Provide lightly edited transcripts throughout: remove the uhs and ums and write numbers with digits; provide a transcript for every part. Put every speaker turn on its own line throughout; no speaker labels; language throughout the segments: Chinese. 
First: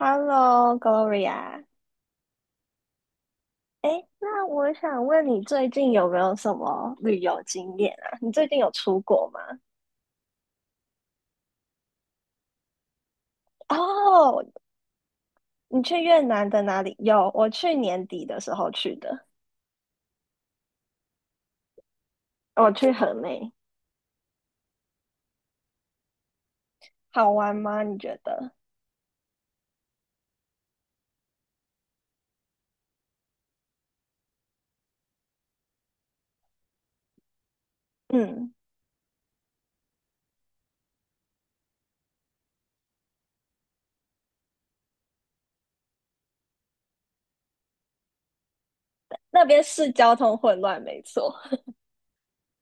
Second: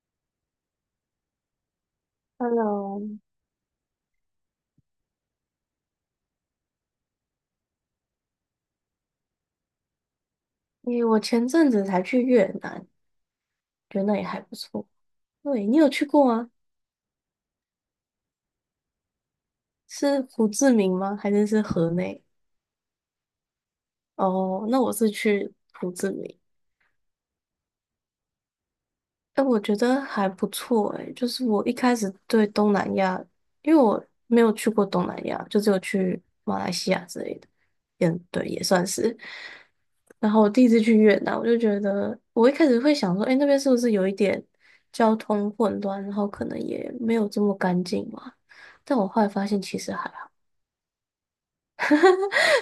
Hello, Gloria。
Hello，
哎，那我想问你，最近有没有什么旅游经验啊？你最近有出国吗？
诶，我前阵子才去越南，觉得那里还
哦，
不错。对，你
你
有
去
去
越
过吗？
南的哪里？有，我去年底的时候去的，
是胡志明吗？还是河内？
我去河内，
哦，那我是去胡志明。
好玩吗？你觉得？
哎，我觉得还不错哎，就是我一开始对东南亚，因为我没有去过东南亚，就只有去马来西亚之类的，嗯，对，
嗯，
也算是。然后我第一次去越南，我就觉得我一开始会想说，哎，那边是不是有一点交通混乱，然后可能也没有这么干净嘛？但我后来
那
发现
边
其
是
实还
交
好。
通混乱，没错。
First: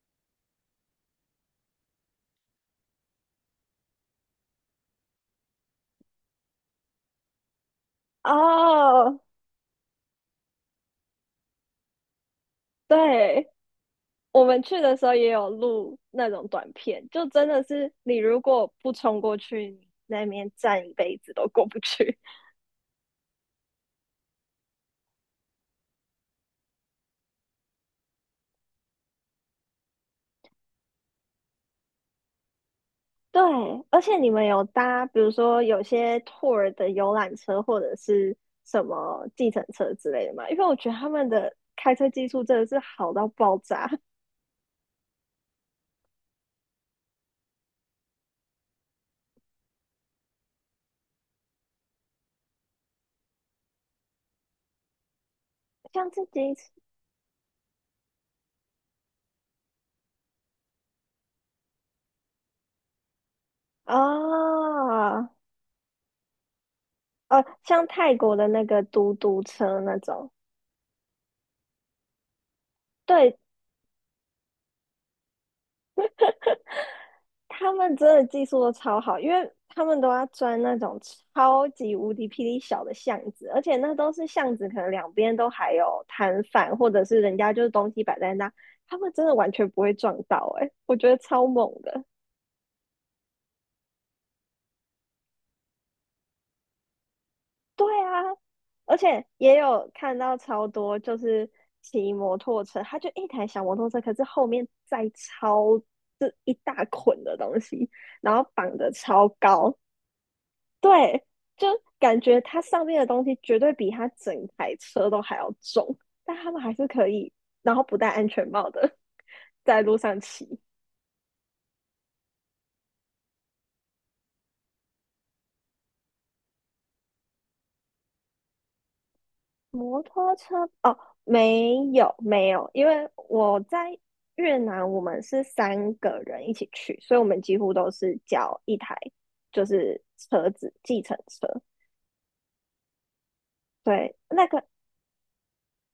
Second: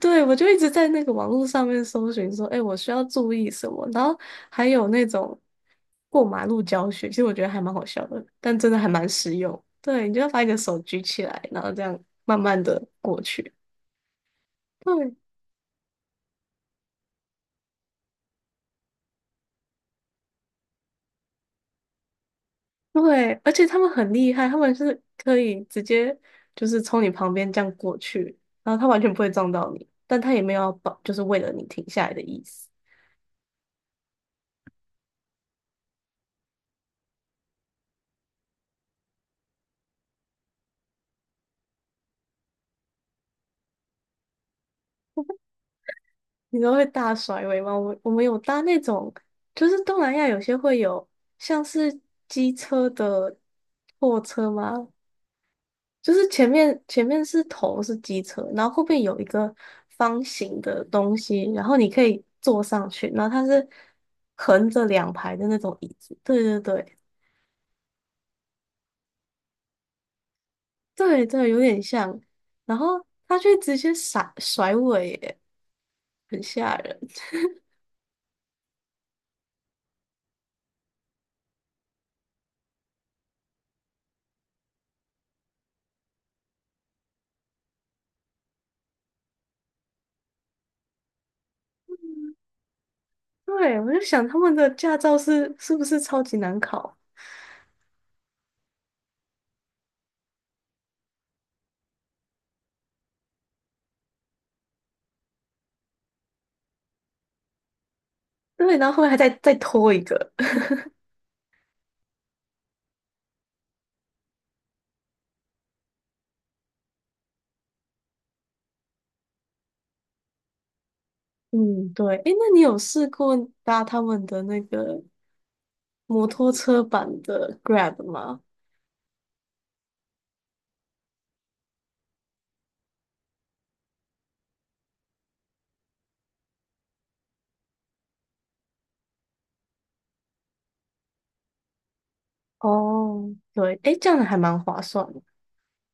对，我就一直在那个网络上面搜寻说，哎，我需要注意什么？然后还有那种过马路教学，其实我觉得还蛮好笑的，但真的还蛮
哦，
实用。对，你就要把你的手举起来，然后这样慢慢的过
对，
去。
我们去的时候
对
也有录那种短片，就真的是你如果不冲过去，你那边站一辈子都过不去。
对，而且他们很厉害，他们是可以直接就是从你旁边这样过去，然后他完全不会撞到你，但他也没有要保，就是为了你停下来的意思。
对，而且你们有搭，比如说有些 tour 的游览车或者是什么计程车之类的吗？因为我觉得他们的开车技术真的是好到爆炸，
你们会大甩尾吗？我们有搭那种，就是东南亚有些会有像是机车的货车吗？
像
就
自
是前
己
面前面是头是机车，然后后面有一个方形的东西，然后你可以坐上去，然后它是
啊，
横着两
哦
排的那种椅子。对对对
像泰国的那个嘟嘟车那种，
对对，有点像。然后
对
它却直接甩甩尾耶，很吓人。
他们真的技术都超好，因为他们都要钻那种超级无敌霹雳小的巷子，而且那都是巷子，可能两边都还有摊贩，或者是人家就是东西摆在那，他们真的完全不会撞到、欸，诶，我觉得超猛的。
对，我就想他们的驾照是不是超级难考？
对啊，而且也有看到超多就是骑摩托车，他就一台小摩托车，可是后面载超这一大捆的东西，然后绑
对，然
的
后后来还
超
再
高，
拖一个。
对，就感觉它上面的东西绝对比它整台车都还要重，但他们还是可以，然后不戴安全帽的在路上骑
嗯，对，诶，那你有试过搭他们的那个摩托车版的 Grab 吗？
摩托车。哦，没有没有，因为我在越南，我们是三个人一起去，所以我们几乎都是叫一台就是车子计程车。
哦，对，诶，这
对，
样还
那
蛮
个
划算的。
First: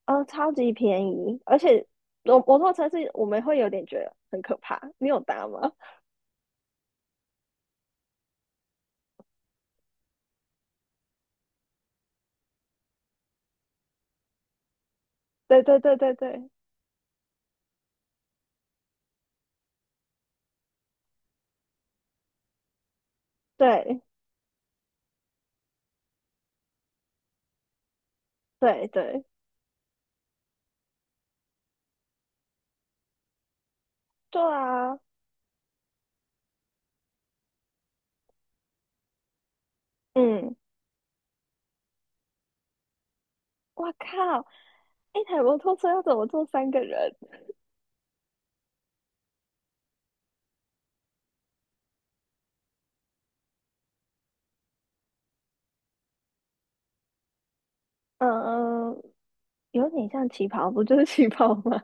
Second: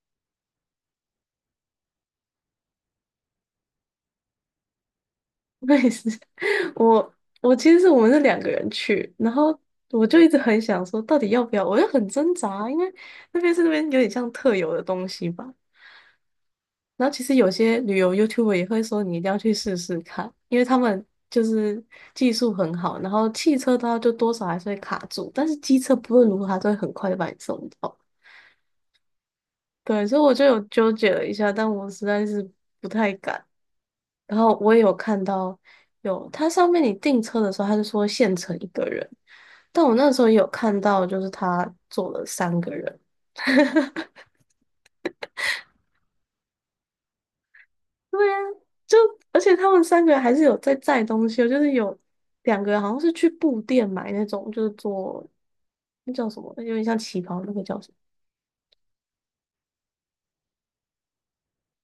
超级便宜，而且摩托车是我们会有点觉得很可怕。你有搭 吗？
我也是，我我其实是我们是两个人去，然后我就一直很想说，到底要不要？我就很挣扎啊，因为那边有点像特有的东西 吧，
对对对对对，
然后其实有些旅游 YouTuber 也会说你一定要去试试看，因为他们就是技术很好，然后汽车的话
对
就多少还是会卡住，但是机车不论如何它都会很快就把你送到。
对对
对，所以我就有纠结了一下，但我实在是不太敢。然
对
后我也有
啊，
看到有，它上面你订车的时候，他就说限乘一个人，但我那时候也有
嗯，
看到，就是他坐了三个人，
我靠！一台摩托车要怎么坐三个人？
对呀，就而且他们三个还是有在载东西哦，就是有两个人好像是去布店买那种，就是做那叫什么，有点像旗袍那个叫什么？
嗯，有点像旗袍，不就是旗袍吗？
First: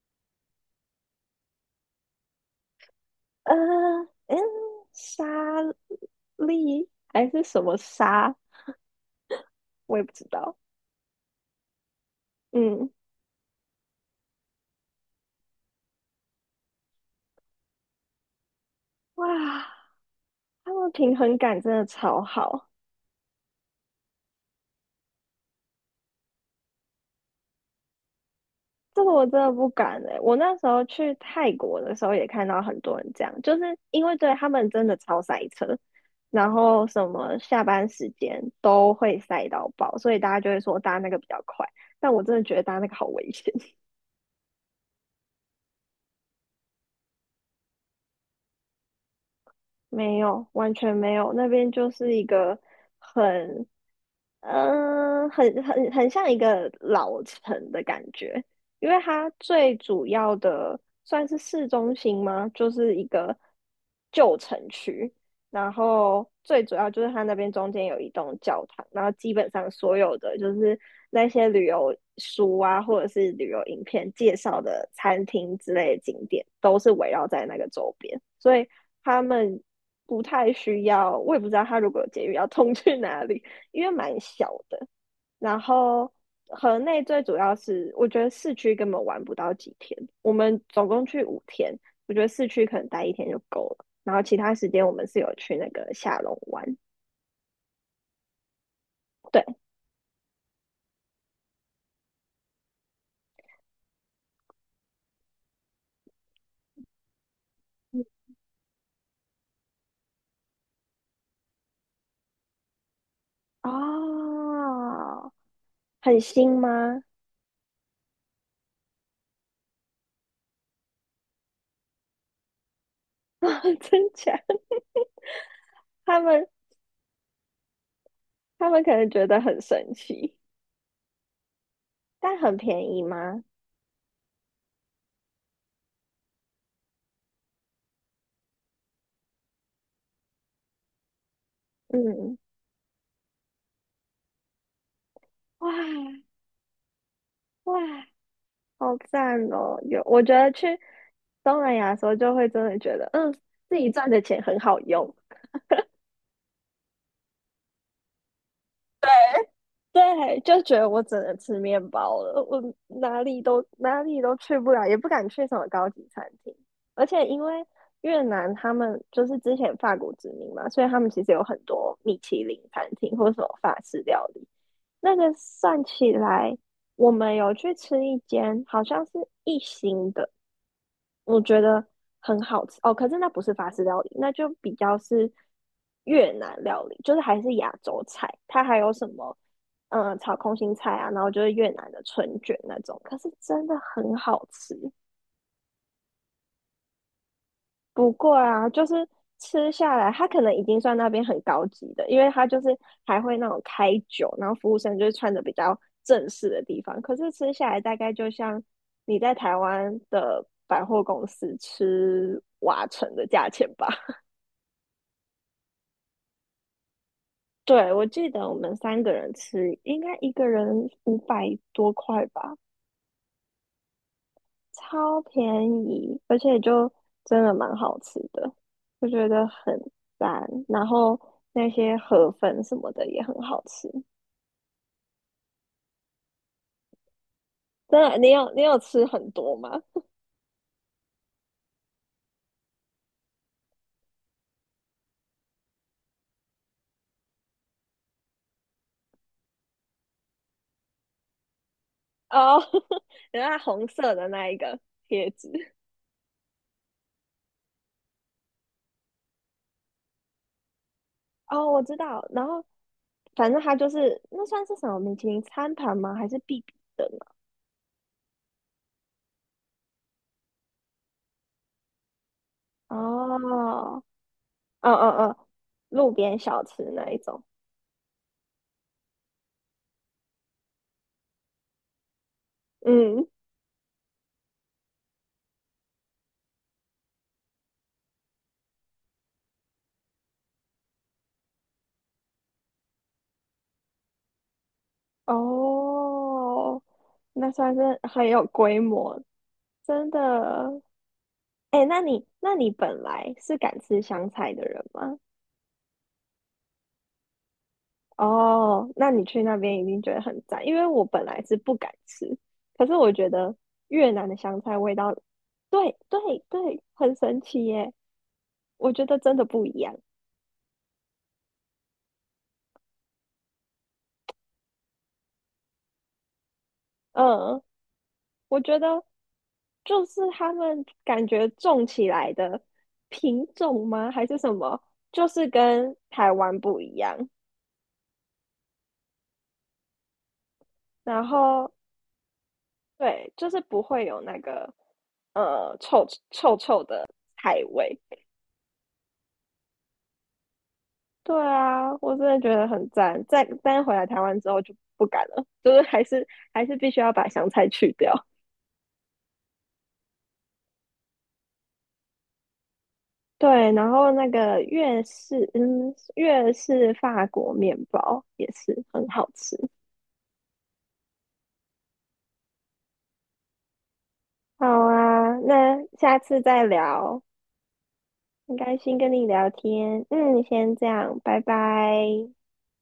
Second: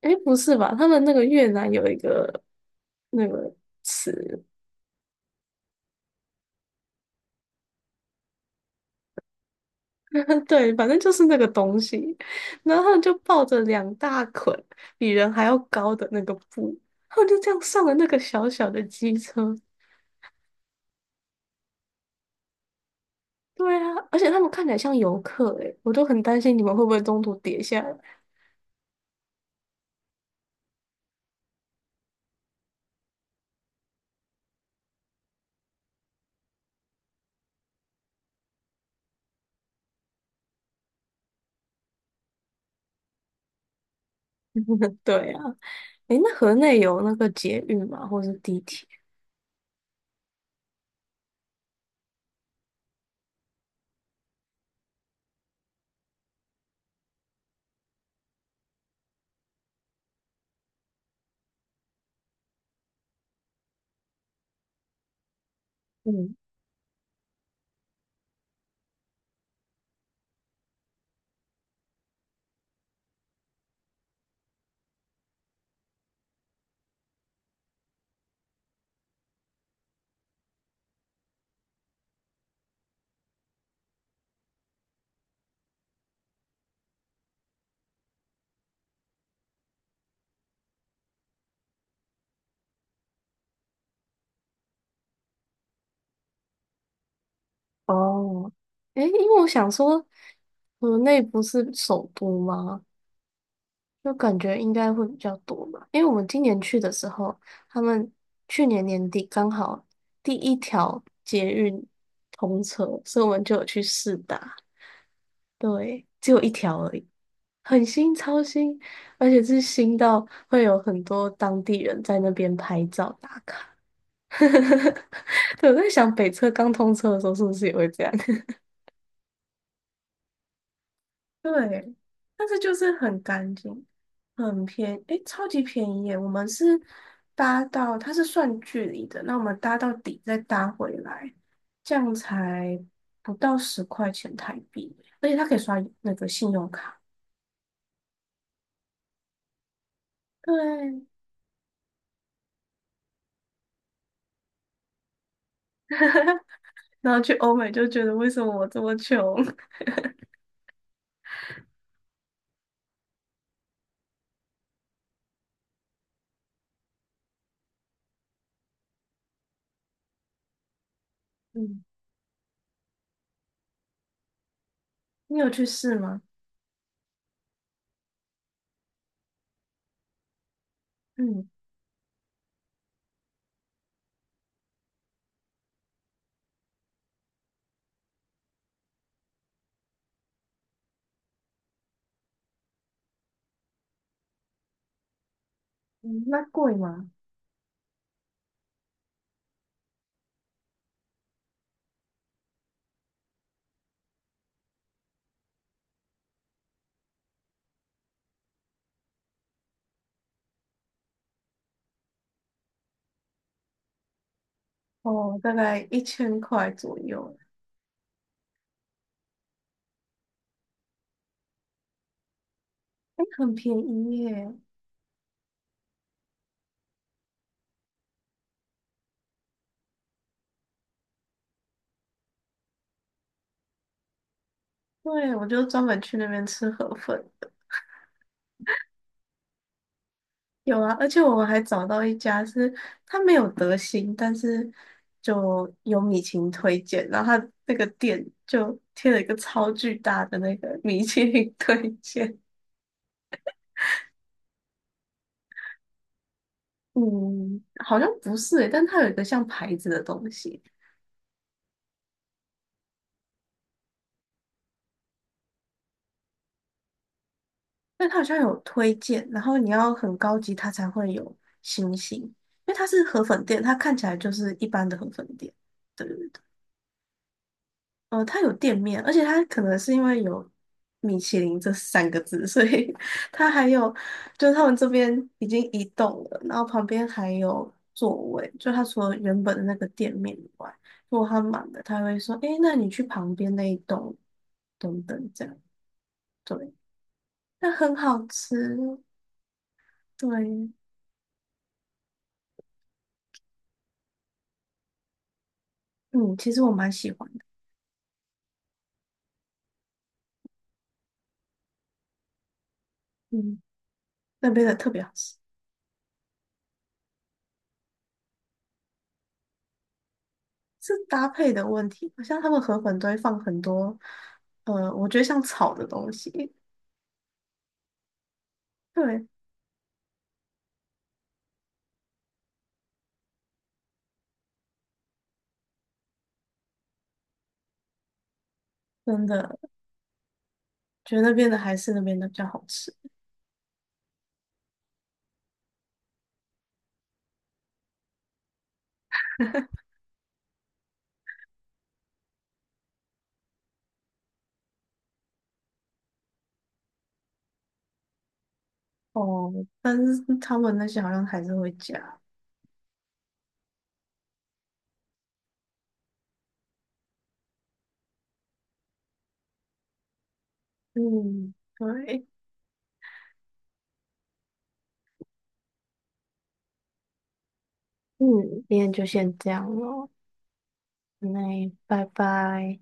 诶，不是吧？他们那个越南有一个那
呃，
个
嗯，
词，
沙粒还是什么沙，我也不知 道。
对，反正就是那个东西，然后
嗯，
他们就抱着两大捆比人还要高的那个布，他们就这样上了那个小小的机
哇，
车。
他们平衡感真的超好。
对啊，而且他们看起来像游客诶，我都很担心你们会不会中途跌下来。
这个我真的不敢哎、我那时候去泰国的时候也看到很多人这样，就是因为对他们真的超塞车，然后什么下班时间都会塞到爆，所以大家就会说搭那个比较快。但我真的觉得搭那个好危险，
对啊。诶，那河内有那个捷运吗？或是地铁？
没有，完全没有，那边就是一个很很很很像一个老城的感觉，因为它最主要的算是市中心吗？就是一个旧城区，然后
嗯，
最主要就是它那边中间有一栋教堂，然后基本上所有的就是那些旅游书啊，或者是旅游影片介绍的餐厅之类的景点，都是围绕在那个周边，所以他们不太需要，我也不知道他如果有捷运要通去哪里。因为蛮小的。然后河内最主要是，我觉得市区根本玩不到几天，我们总共去5天，我觉得市区可能待一天就够了。然后其他时间我们是有去那个下龙湾，
哦，诶，因为
对，
我想说，河内不是首都吗？就感觉应该会比较多吧。因为我们今年去的时候，他们去年年底刚好第一条捷运通车，所以我们就有去试搭。
哦，
对，
很
只有一
新
条而
吗？
已，很新，超新，而且是新到会有很多当地人在那边拍照打卡。
真 假？
呵呵对，我在想
他
北
们
车刚通车的时候是不是也会这样？
他们可能觉得很神奇，
对，
但
但
很
是就
便
是
宜
很
吗？
干净，很便诶，超级便宜耶！我们是搭到，它是算距离的，那我们搭到底再搭回来，这样
嗯，
才不到10块钱台币，而且它可以
哇
刷那个信用卡。
哇，好赞哦！有，我觉得去
对
东南亚的时候，就会真的觉得，自己赚的钱很好用。
然后去欧美就觉得为什么我这么穷？
对，就觉得我只能吃面包了，我哪里都去不了，也不敢去什么高级餐厅。而且因为越南他们就是之前法国殖民嘛，所以他们其实有很
嗯
多米其林餐厅或什么法式料理。那个
你有去
算
试
起
吗？
来，我们有去吃一间，好像是1星的。我
嗯
觉得很好吃哦。可是那不是法式料理，那就比较是越南料理，就是还是亚洲菜。它还有什么，炒空心菜啊，然后就是越南的春卷那种。可是真的很好吃。
嗯，那贵吗？
不过啊，就是吃下来，它可能已经算那边很高级的，因为它就是还会那种开酒，然后服务生就是穿的比较正式的地方。可是吃下来大概就像你在台湾的百货公司吃瓦城的价钱吧。
哦，大概1000块左右。
对，我记得我们三个人吃，应该一个人500多块吧，
哎，很便宜耶！
超便宜，而且就真的蛮好吃的，我觉得很赞。然后那些河粉什么的也很好吃，
对，我就专门去那边吃河粉的。
真的，你有吃很多吗？
有啊，而且我们还找到一家是它没有德兴，但是就有米其林推荐，然后它那个店就贴了一个超巨大的那个 米其林推荐。
哦，原来红色的那一个贴纸，
嗯，好像不是诶，但它有一个像牌子的东西，
哦，我知道。然后反正它就是那算是什么米其林餐盘吗？还是必比的
但它好像有推荐，然后你要很高级，它才会有星星，因为它
啊？
是河粉店，它看
哦，
起来就是一般
嗯
的河
嗯
粉
嗯，
店。对。
路边小吃那一种。
呃，它有店面，而且它可能是因为有米其林这三个字，所以
嗯，
它还有，就是他们这边已经移动了，然后旁边还有座位，就它除了原本的那个店面以外，如果它满了，他会说，诶，那你去旁边那一栋等等这样，对，
哦，那
那
算
很
是
好
很有
吃，
规模，真的。
对，
哎，那你本来是敢吃香菜的人吗？
嗯，其实我蛮喜欢的，
哦，那你去那边一定觉得很赞，因为我本来是不敢吃，可是我觉得
嗯，
越南的
那
香
边的
菜
特
味
别好
道，
吃。
对对对，很神奇耶，我觉得真的不一样。
是搭配的问题，好像他们河粉都会放很多，呃，我觉得像炒的东西，
嗯，我觉得
对，
就是他们感觉种起来的品种吗？还是什么？就是跟台湾不一样。
真的觉得
然
那边的
后
还是那边的比较好吃
对，就是不会有那个臭臭臭的菜味。对啊，我真的觉得很赞。再但回来台湾之后就不敢了，就是还是必须要把香菜去掉。
哦，但是他们那些好像还是会加。
对，然后那个粤式法国面包也是很好吃。
嗯，对，
好啊，那下次再聊。
嗯，
很开
今天
心
就
跟你
先
聊
这样
天，
咯，
先这样，拜
那
拜。
拜拜。